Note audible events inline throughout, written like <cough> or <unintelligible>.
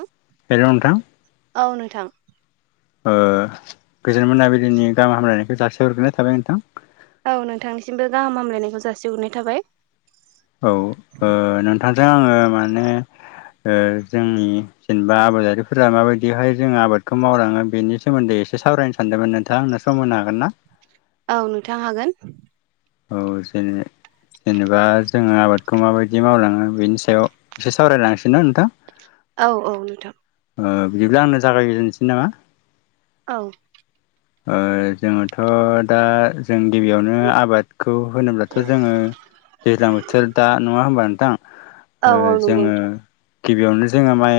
ओं हेल' नोंथां औ नोंथां ओ गोजोन मोनाबलिनि गाहाम हामलायनायखौ जासि हरग्रोनाय थाबाय नोंथां। औ नोंथांनिसिमबो गाहाम हामलायनायखौ जासिहरनाय थाबाय। औ ओ नोंथांजों आङो माने जोंनि जेनेबा आबादारिफोरा माबायदिहाय जोङो आबादखौ मावलाङो बेनि सोमोन्दै एसे सावरायनो सानदोंमोन नोंथाङा आंनो समो हागोन ना? औ नोंथां हागोन औ जेनि जेनेबा जोङो आबादखौ माबायदि मावलाङो बेनि सायाव एसे सावरायलांसै ना नोंथां औ-औ नोंथां बिदिब्ला आंनो जागायजेनसै नामा औ ओ जोङोथ' दा जों गिबियावनो आबाद खौ होनोब्लाथ' जोङो दैज्लां बोथोर दा नङा होमबा ओ औ नंगौ जोङो नोंथां गिबियावनो जोङो माइ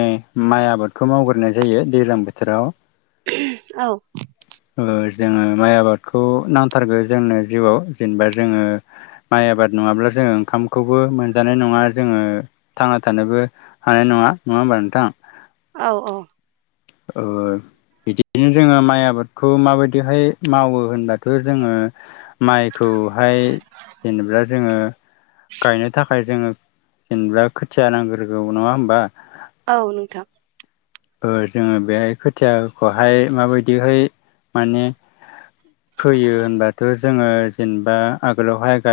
माइ आबादखौ मावग्रोनाय जायो दैज्लां बोथोराव औ ओ जोङो माइ आबादखौ नांथारगौ जोंनो जिउआव जेनेबा जोङो माइ आबाद नङाब्ला जोङो ओंखामखौबो मोनजानाय नङा जोङो थांना थानोबो हानाय नङा। नङा होमबा नोंथां औ-औ औ बिदिनो जोङो माइ आबादखौ माबायदिहाय मावो होनबाथ' जोङो माइ खौहाय जेनेबा जोङो गायनो थाखाय जोङो जेनेबा खोथिया नांग्रोगौ नङा होमबा औ नोंथां ओ जोङो बेाय खोथियाखौहाय माबायदिहाय माने फोयो होनबाथ' जोङो जेनेबा आगोलावहाय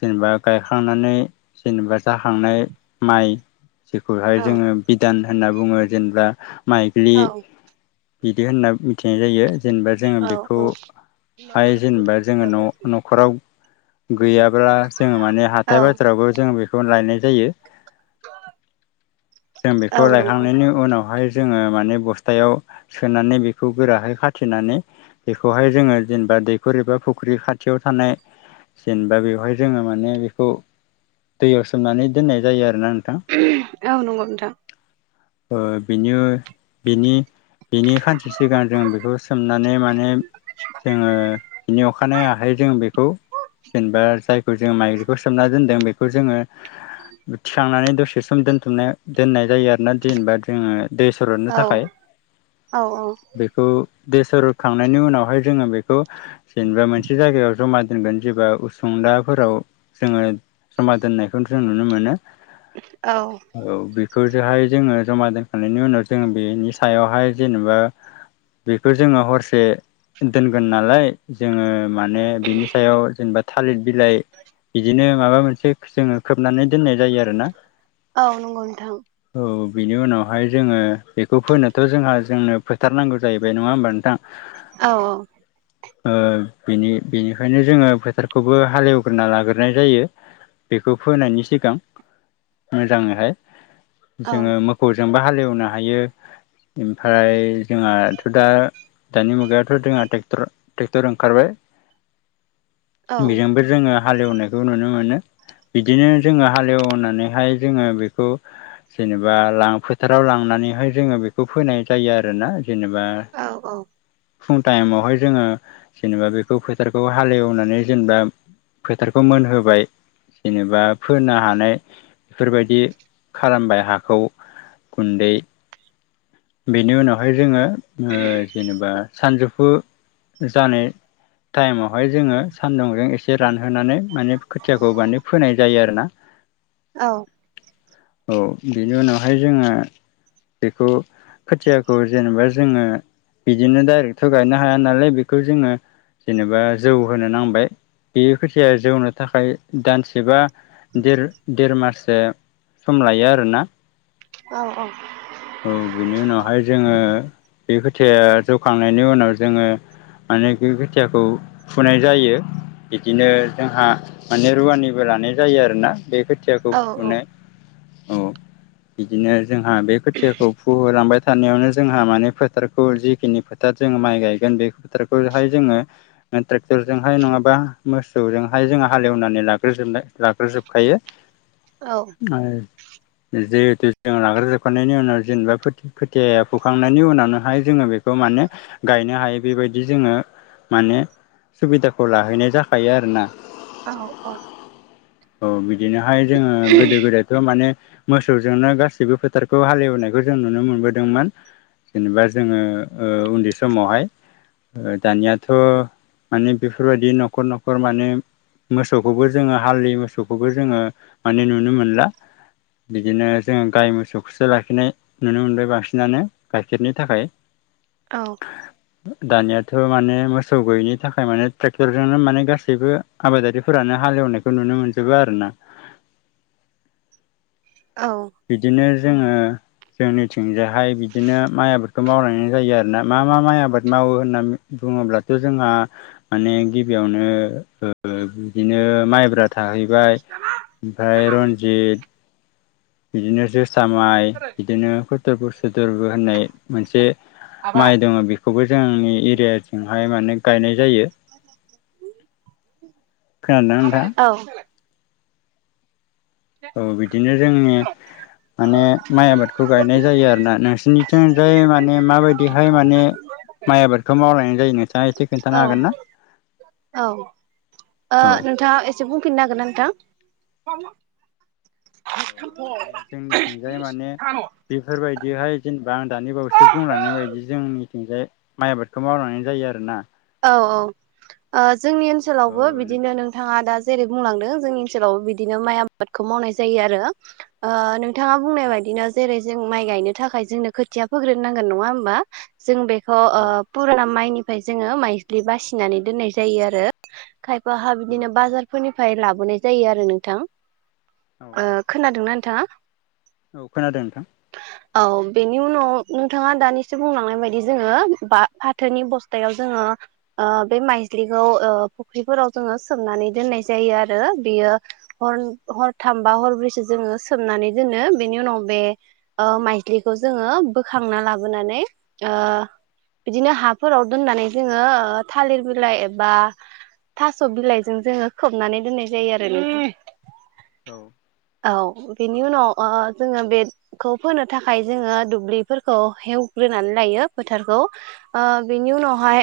जेनेबा गायखांनानै जेनेबा जाखांनाय माइ खौहाय औ जोङो बिधान होनना बुङो जेनेबा माइज्लि औ बिदि होनना मिथिनाय जायो जेनेबा जोङो औ बेखौहाय जेनेबा जोङो न' न'खराव गैयाब्ला जोङो माने हाथाय बाजारावबो जों बेखौ लायनाय जायो जों औ बेखौ नंगौ लायखांनायनि उनावहाय जोङो माने बस्थायाव सोनानै बेखौ गोराहै खाथिनानै बेखौहाय जोङो जेनेबा दैखर एबा फुख्रि खा खाथियाव थानाय जेनेबा बेवहाय जोङो माने बेखौ दैयाव सोमनानै दोननाय जायो आरो औ नंगौ नोंथां। बेनो बेनि बिनि खानसे सिगां जों बेखौ सोमनानै माने जोङो बिनि अखानायै आखाइ जों बेखौ जेनेबा जायखौ जों माइलिखौ सोमना दोनदों बेखौ जोङो थिखांनानै दसे सम दोनथुमनाय दोननाय जायो आरोना जेनेबा जोङो दै सुरदनो औ थाखाय औ औ बेखौ दै सरद खांनायनि उनावहाय जोङो बेखौ जेनेबा मोनसे जायगायाव जमा दोनगोन जेबा उसुंलाफोराव जोङो जमा दोननायखौ जों नुनो मोनो औ बे बेखौ जहाय जोङो जमा दोनखांनायनि उनाव जों बेनि सायावहाय जेनेबा बेखौ जोङो हरसे दोनगोन नालाय जोङो माने बिनि सायाव जेनेबा थालिर बिलाइ बिदिनो माबा मोनसे जोङो खोबनानै दोननाय जायो आरोना औ नंगौ नोंथां औ बिनि उनावहाय जोङो बेखौ फोनोथ' जोंहा जोंनो फोथारनांगौ जाहैबाय नङा होमबा नोंथां औ-औ बेनि बेनिखायनो जोङो फोथारखौबो हाले एवग्रोना लाग्रोनाय जायो बेखौ फोनायनि सिगां मोजाङैहाय औ जोङो मोखौजोंबो हा हालेवनो हायो ओमफ्राय जोंहाथ' दा दानि मुगायाथ' जोंहा ट्रेक्टर ट्रेक्टर ओंखारबाय औ बेजोंबो जोङो हालेवनायखौ नुनो मोनो। बिदिनो जोङो हालेवनानैहाय जोङो बेखौ जेनेबा फोथाराव लांनानैहाय जोङो बेखौ फोनाय जायो आरोना। जेनेबा औ फुं टाइमावहाय जोङो जेनेबा बेखौ फो फोथारखौ हालेवनानै जेनेबा फोथारखौ मोनहोबाय जेनेबा फोनो हानाय बेफोरबायदि खालामबाय हाखौ गुन्दै बेनि उनावहाय जोङो जेनेबा ओ सानजौफु जानाय टाइमावहाय जोङो सान्दुंजों एसे रानो होनोनानै माने खोथियाखौ माने फोनाय जायो आरो नों औ औ बेनि उनावहाय जोङो बेखौ खोथियाखौ जेनेबा जोङो बिदिनो डायरेक्थ' गायनो हाया नालाय बेखौ जोङो जेनेबा जौ होनो नांबाय बे खोथिया जौनो थाखाय दानसेबा देर देरमाससो सम लायो आरोना औ औ औ बिनि उनावहाय जोङो बे खोथिया जौखांनायनि उनाव जोङो मानेखि खोथियाखौ फुनाय जायो। बिदिनो जोंहा माने रुवानिबो लानाय जायो आरोना बेखो खोथियाखौ फुनाय औ बिदिनो जोंहा बे खोथियाखौ होलांबाय थानायावनो जोंहा माने फोथारखौ जिखिनि फोथार जोङो माइ गायगोन बे फोथारखौहाय जोङो ट्रेक्टरजोंहाय नङाबा मोसौजोंहाय जोंङो हालेवनानै लाग्रोजोब लाग्रोजोबखायो। जिहेथु जों नाग्रोजोबखांनायनि उनाव जेनेबा खोथिया फुखांनायनि उनावनोहाय जोङो बेखौ माने गायनो हायो बेबायदि जोङो माने सुबिदाखौ लाहैनाय जाखायो आरोना। औ औ औ बिदिनोहाय जोङो गोदो गोदायथ' माने मोसौजोंनो गाससिबो फोथारखौ हालेवनाय बेखौ जों नुनो मोनबोदोंमोन जेनेबा जोङो उन्दै समावहाय दानियाथ' माने बेफोरबायदि न'खर न'खर माने मोसौखौबो जोङो हालि मोसौखौबो जोङो माने नुनो मोनला। बिदिनो जोंङो गाय मोसौखौसो लाखिनाय नुनो मोनबाय बांसिनानो गाइखेरनि थाखाय दानियाथ' माने मोसौ गैयैनि थाखाय माने ट्रेक्टरजोंनो माने गासैबो आबादारिफोरानो हालेव नाय नुनो मोनजोबो आरोना बिदिनो जोंङो जोंनिथिंजायहाय बिदिनो माइ आबादखौ मावलायनाय जायो आर ना मा मा माइ आबाद मावो होनना बुङोब्लाथ' जोंहा माने गिबियावनो ओ बिदिनो माइब्रा था थाहैबाय ओमफ्राय रन्जित बिदिनो जोसा माइ बिदिनो फदरबो सोथोरबो होननाय मोनसे माइ दंङ बेखौबो जोंनि एरियाजोंहाय माने गायनाय जायो। खोनादोंना नोंथां औ औ बिदिनो जोंनि माने माइ आबादखौ गायनाय जायो आरो ना नोंसोरनिथिं जाय माने माबायदिहाय माने माइ आबादखौ मावलायनाय जायो नोंथाङा एसे खोनन्थानो औ हागोन ना? औ ओ औ नोंथाङा एसे बुंफिननो हागोनना नोंथां? अ माने जोंनिथिंजाय माने बेफोरबायदि बेहाय जेनेबा आं दानि बावैसो बुंलांनाय बायदि जोंनिथिंजाय माइ आबादखौ मावलांनाय जायो आरोना। औ औ ओ जोंनि औ ओनसोलावबो नों बिदिनो नोंथाङा दा जेरै बुंलांदों जोंनि ओनसोलाव बिदिनो माइ आबादखौ मावनाय जायो आरो ओ नोंथाङा बुंनाय औ बायदिनो जेरै जों माइ गायनो थाखाय जोंनो खोथिया फोग्रोनांगोन नङा होमबा जों बे ओ औ फुराना माइनिफ्राय जोङो माइदि्लि बासिनानै दोननाय जायो आरो। खायफाहा उम बिदिनो बाजारफोरनिफ्राय लाबोनाय जायो आरो नोंथां। औ ओ खोनादोंना नोंथांङा? औ खोनादों नोंथां। औ बेनि उनाव नोंथाङा दानिसो बुंलांनाय बायदि जोङो बा फाथोनि बस्था हुथायाव जोङो ओ बे माइजलिखौ फुख्रिफोराव जोङो सोमनानै दोननाय जायो आरो। बेयो हर हरथामबा हरब्रैसो जोङो सोमनानै दोनो बेनि उनाव बे ओ माइज्लिखौ जोङो बोखांना लाबोनानै ओ बिदिनो हाफोराव दोननानै जोंङो ओ थालिर बिलाइ एबा थास' बिलाइजों जोंङो खोबनानै दोननाय जायो आरो। औ औ। बेनि उनाव ओ जोङो बेखौ फोनो थाखाय जोङो दुब्लिफोरखौ हेवग्रोनानै लायो। फोथारखौ ओ बेनि उनावहाय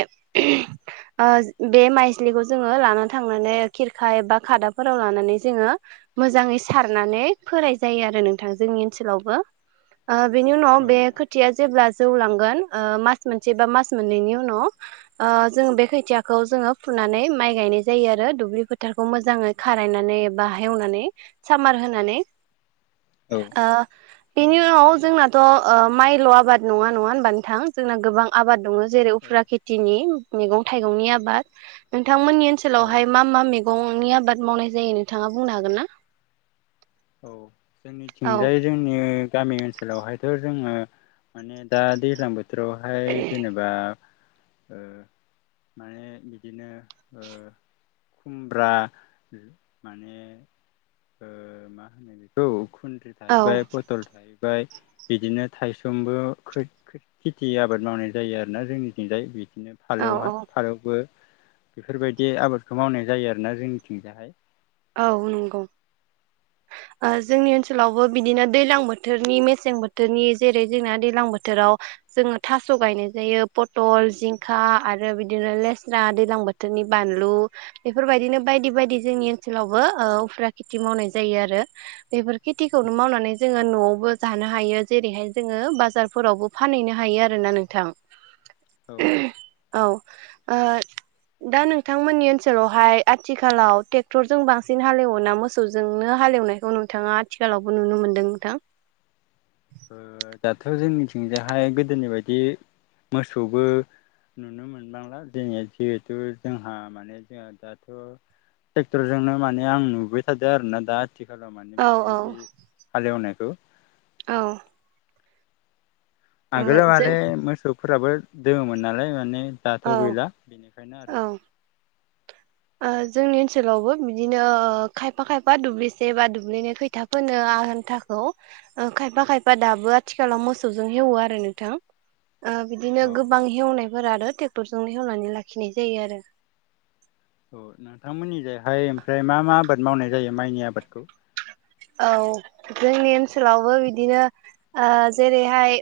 ओ बे माइज्लिखौ जोङो लानानै थांनानै खिरखा बा खादाफोराव लानानै जोंङो मोजाङै सारनानै फोनाय जायो आरो नोंथां जोंनि ओनसोलावबो। <unintelligible> ओ बेनि उनाव औ बे नोंथां खोथिया जेब्ला जौ लांगोन मास मोनसे बा मास मोनैनि उनाव ओ जों बे खोथियाखौ जोङो फुनानै माइ गायनाय जायो आरो दुब्लि फोथार मोजाङै खारायनानैबा हेवनानै सामार होनानै। औ ओ बेनि औ उनाव जोंनाथ' ओ माइल' आबाद नङा नङा होमबा नोंथां जोंना गोबां आबाद दंङ। जेरै उफुरा खेथिनि मैगं थाइगंनि आबाद। नोंथांमोननि औ ओनसोलावहाय मा मा मैगंनि आबाद मावनाय जायो नोंथाङा बुंनो हागोन ना? औ औ जोंनिथिंजाय जोंनि गामि ओनसोलावहायथ' जोङो माने दा दैज्लां बोथोरावहाय जेनेबा ओ माने बिदिनो ओ खुमब्रा माने ओ मा <unintelligible> बेखौ खुन्द्रि औ थाहैबाय पथल थायो ओमफ्राय बिदिनो थाइसंबो खो खेथि आबाद मावनाय जायो आरोना जोंनिथिंजाय बि बिदिनो औ फालौ औ फालौबो। बेफोरबायदि आबादखौ मावनाय जायो आरोना जोंनिथिंजाहाय। औ नंगौ। <inaudible> ओ जोंनि ओनसोलावबो बिदिनो दैलां बोथोरनि मेसें बोथोरनि जेरै जोंना दैलां बोथोराव जोङो थास' गायनाय जायो पथल जिंखा आरो बिदिनो लेस्रा दैलां बोथोरनि बा बानलु बेफोरबायदिनो बायदि बायदि जोंनि ओनोलावबो ओ उफ्राखेथि मावनाय जायो आरो बेफोर औ खेथिखौनो मावनानै जोङो न'आवबो जा जानोहायो जेरैहाय जोङो बाजारफोरावबो फानहैनो हायो आरोना नोंथां। औ। औ ओ दा नोंथांमोननि ओनसोलावहाय आथिखालाव टेक्स क्टरजों बांसिन हाल एवोना मोसौजोंनो हालेवनायखौ नोंथाङा आथिखालावबो नुनो मोनदों नोंथां? ओ दाथ' जोंनिथिंजायहाय गोदोनि बायदि मोसौबो नुनो मोनबांला जोंनि जिहेथु जोंहा माने जोंहा दाथ' ट्रेक्टरजोंनो माने आं नुबाय थादो आरो ना दा आथिखालाव माने औ औ बेफोरबायदि हाल एवनायखौ। औ। आगोलाव माने जों मोसौफोराबो दोङोमोन नालाय माने दाथ' औ गैला बेनिखायनो आरो। औ ओ जोंनि ओनसोलावबो बिदिनो खायफा खायफा दुब्लिसे बा दुब्लिनि खैथा फोनो आनथाखौ खायफा खायफा दाबो आथिखालाव मोसौजों हेवो आरो नोंथां ओ बिदिनो औ गोबां हेवनायफोर आरो ट्रेक्टरजोंनो हेवनानै लाखिनाय जायो आरो। औ नोंथांमोननि जिहाय ओमफ्राय मा मा आबाद मावनाय जायो माइनि आबादखौ। औ जोंनि ओनसोलावबो बिदिनो ओ जेरैहाय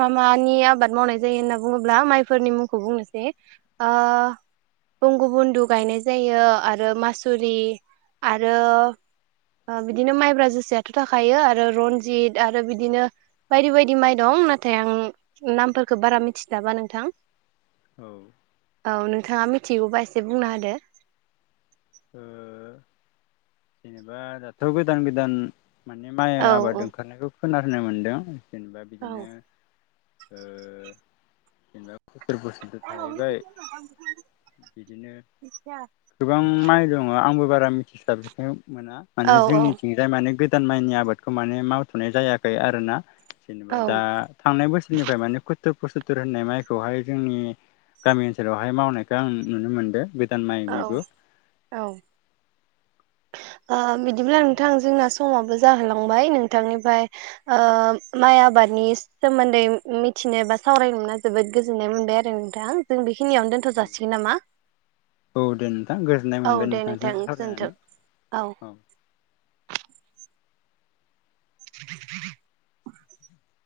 मा मा नि आबाद मावनाय जायो होनना बुङोब्ला माइफोरनि मुंखौ बुंनोसै ओ गुबुन गुबुनदो गायनाय जायो आरो मासुरि आरो ओ बिदिनो माइब्रा जोसायाथ' थाखायो आरो रनजित आरो बिदिनो बायदि बायदि माइ दं। नाथाय आं नामफोरखौ बारा मिथि स्लाबा नोंथां। औ। औ नोंथाङा मिथिगौबा एसे बुंना होदो । दा दाथ' गोदान गोदान माने माइ औ आबाद ओंखारनायखौ खोनानो मोनदों जेनेबा बिदिनो ओ जेनेबा <inaudible> थाहैबाय। बिदिनो गोबां माइ दङ' आंबो। बारा मिथिस्लाबनो मोना औ माने जोंनिथिं जाय माने गोर गोदान माइनि आबादखौ माने मावथ'नाय जायाखै आरोना जेनेबा दा औ थांनाय बोसोरनिफ्राय माने खो <inaudible> होननाय माइखौहाय जोंनि गामि ओनसोलावहाय मावनायखौ आं नुनो मोनदों गोदान माइ औ बेबो औ औ ओ बिदिब्ला नोंथां जोंना स माबो जाहोलांबाय नोंथांनिफ्राय ओ माइ आबादनि सोमोन्दै मिथि मिथिनो बा सावरायनो मोनना जोबोद गोजोननाय मोनबाय आरो नोंथां जों बेखिनियावनो दोनथ' औ जासिगोन नामा औ दे नोंथां गोजोननाय औ मोनबाय दे नोंथांजों नोंथां सावरायनानै गोजोन्थों औ <inaudible> <inaudible>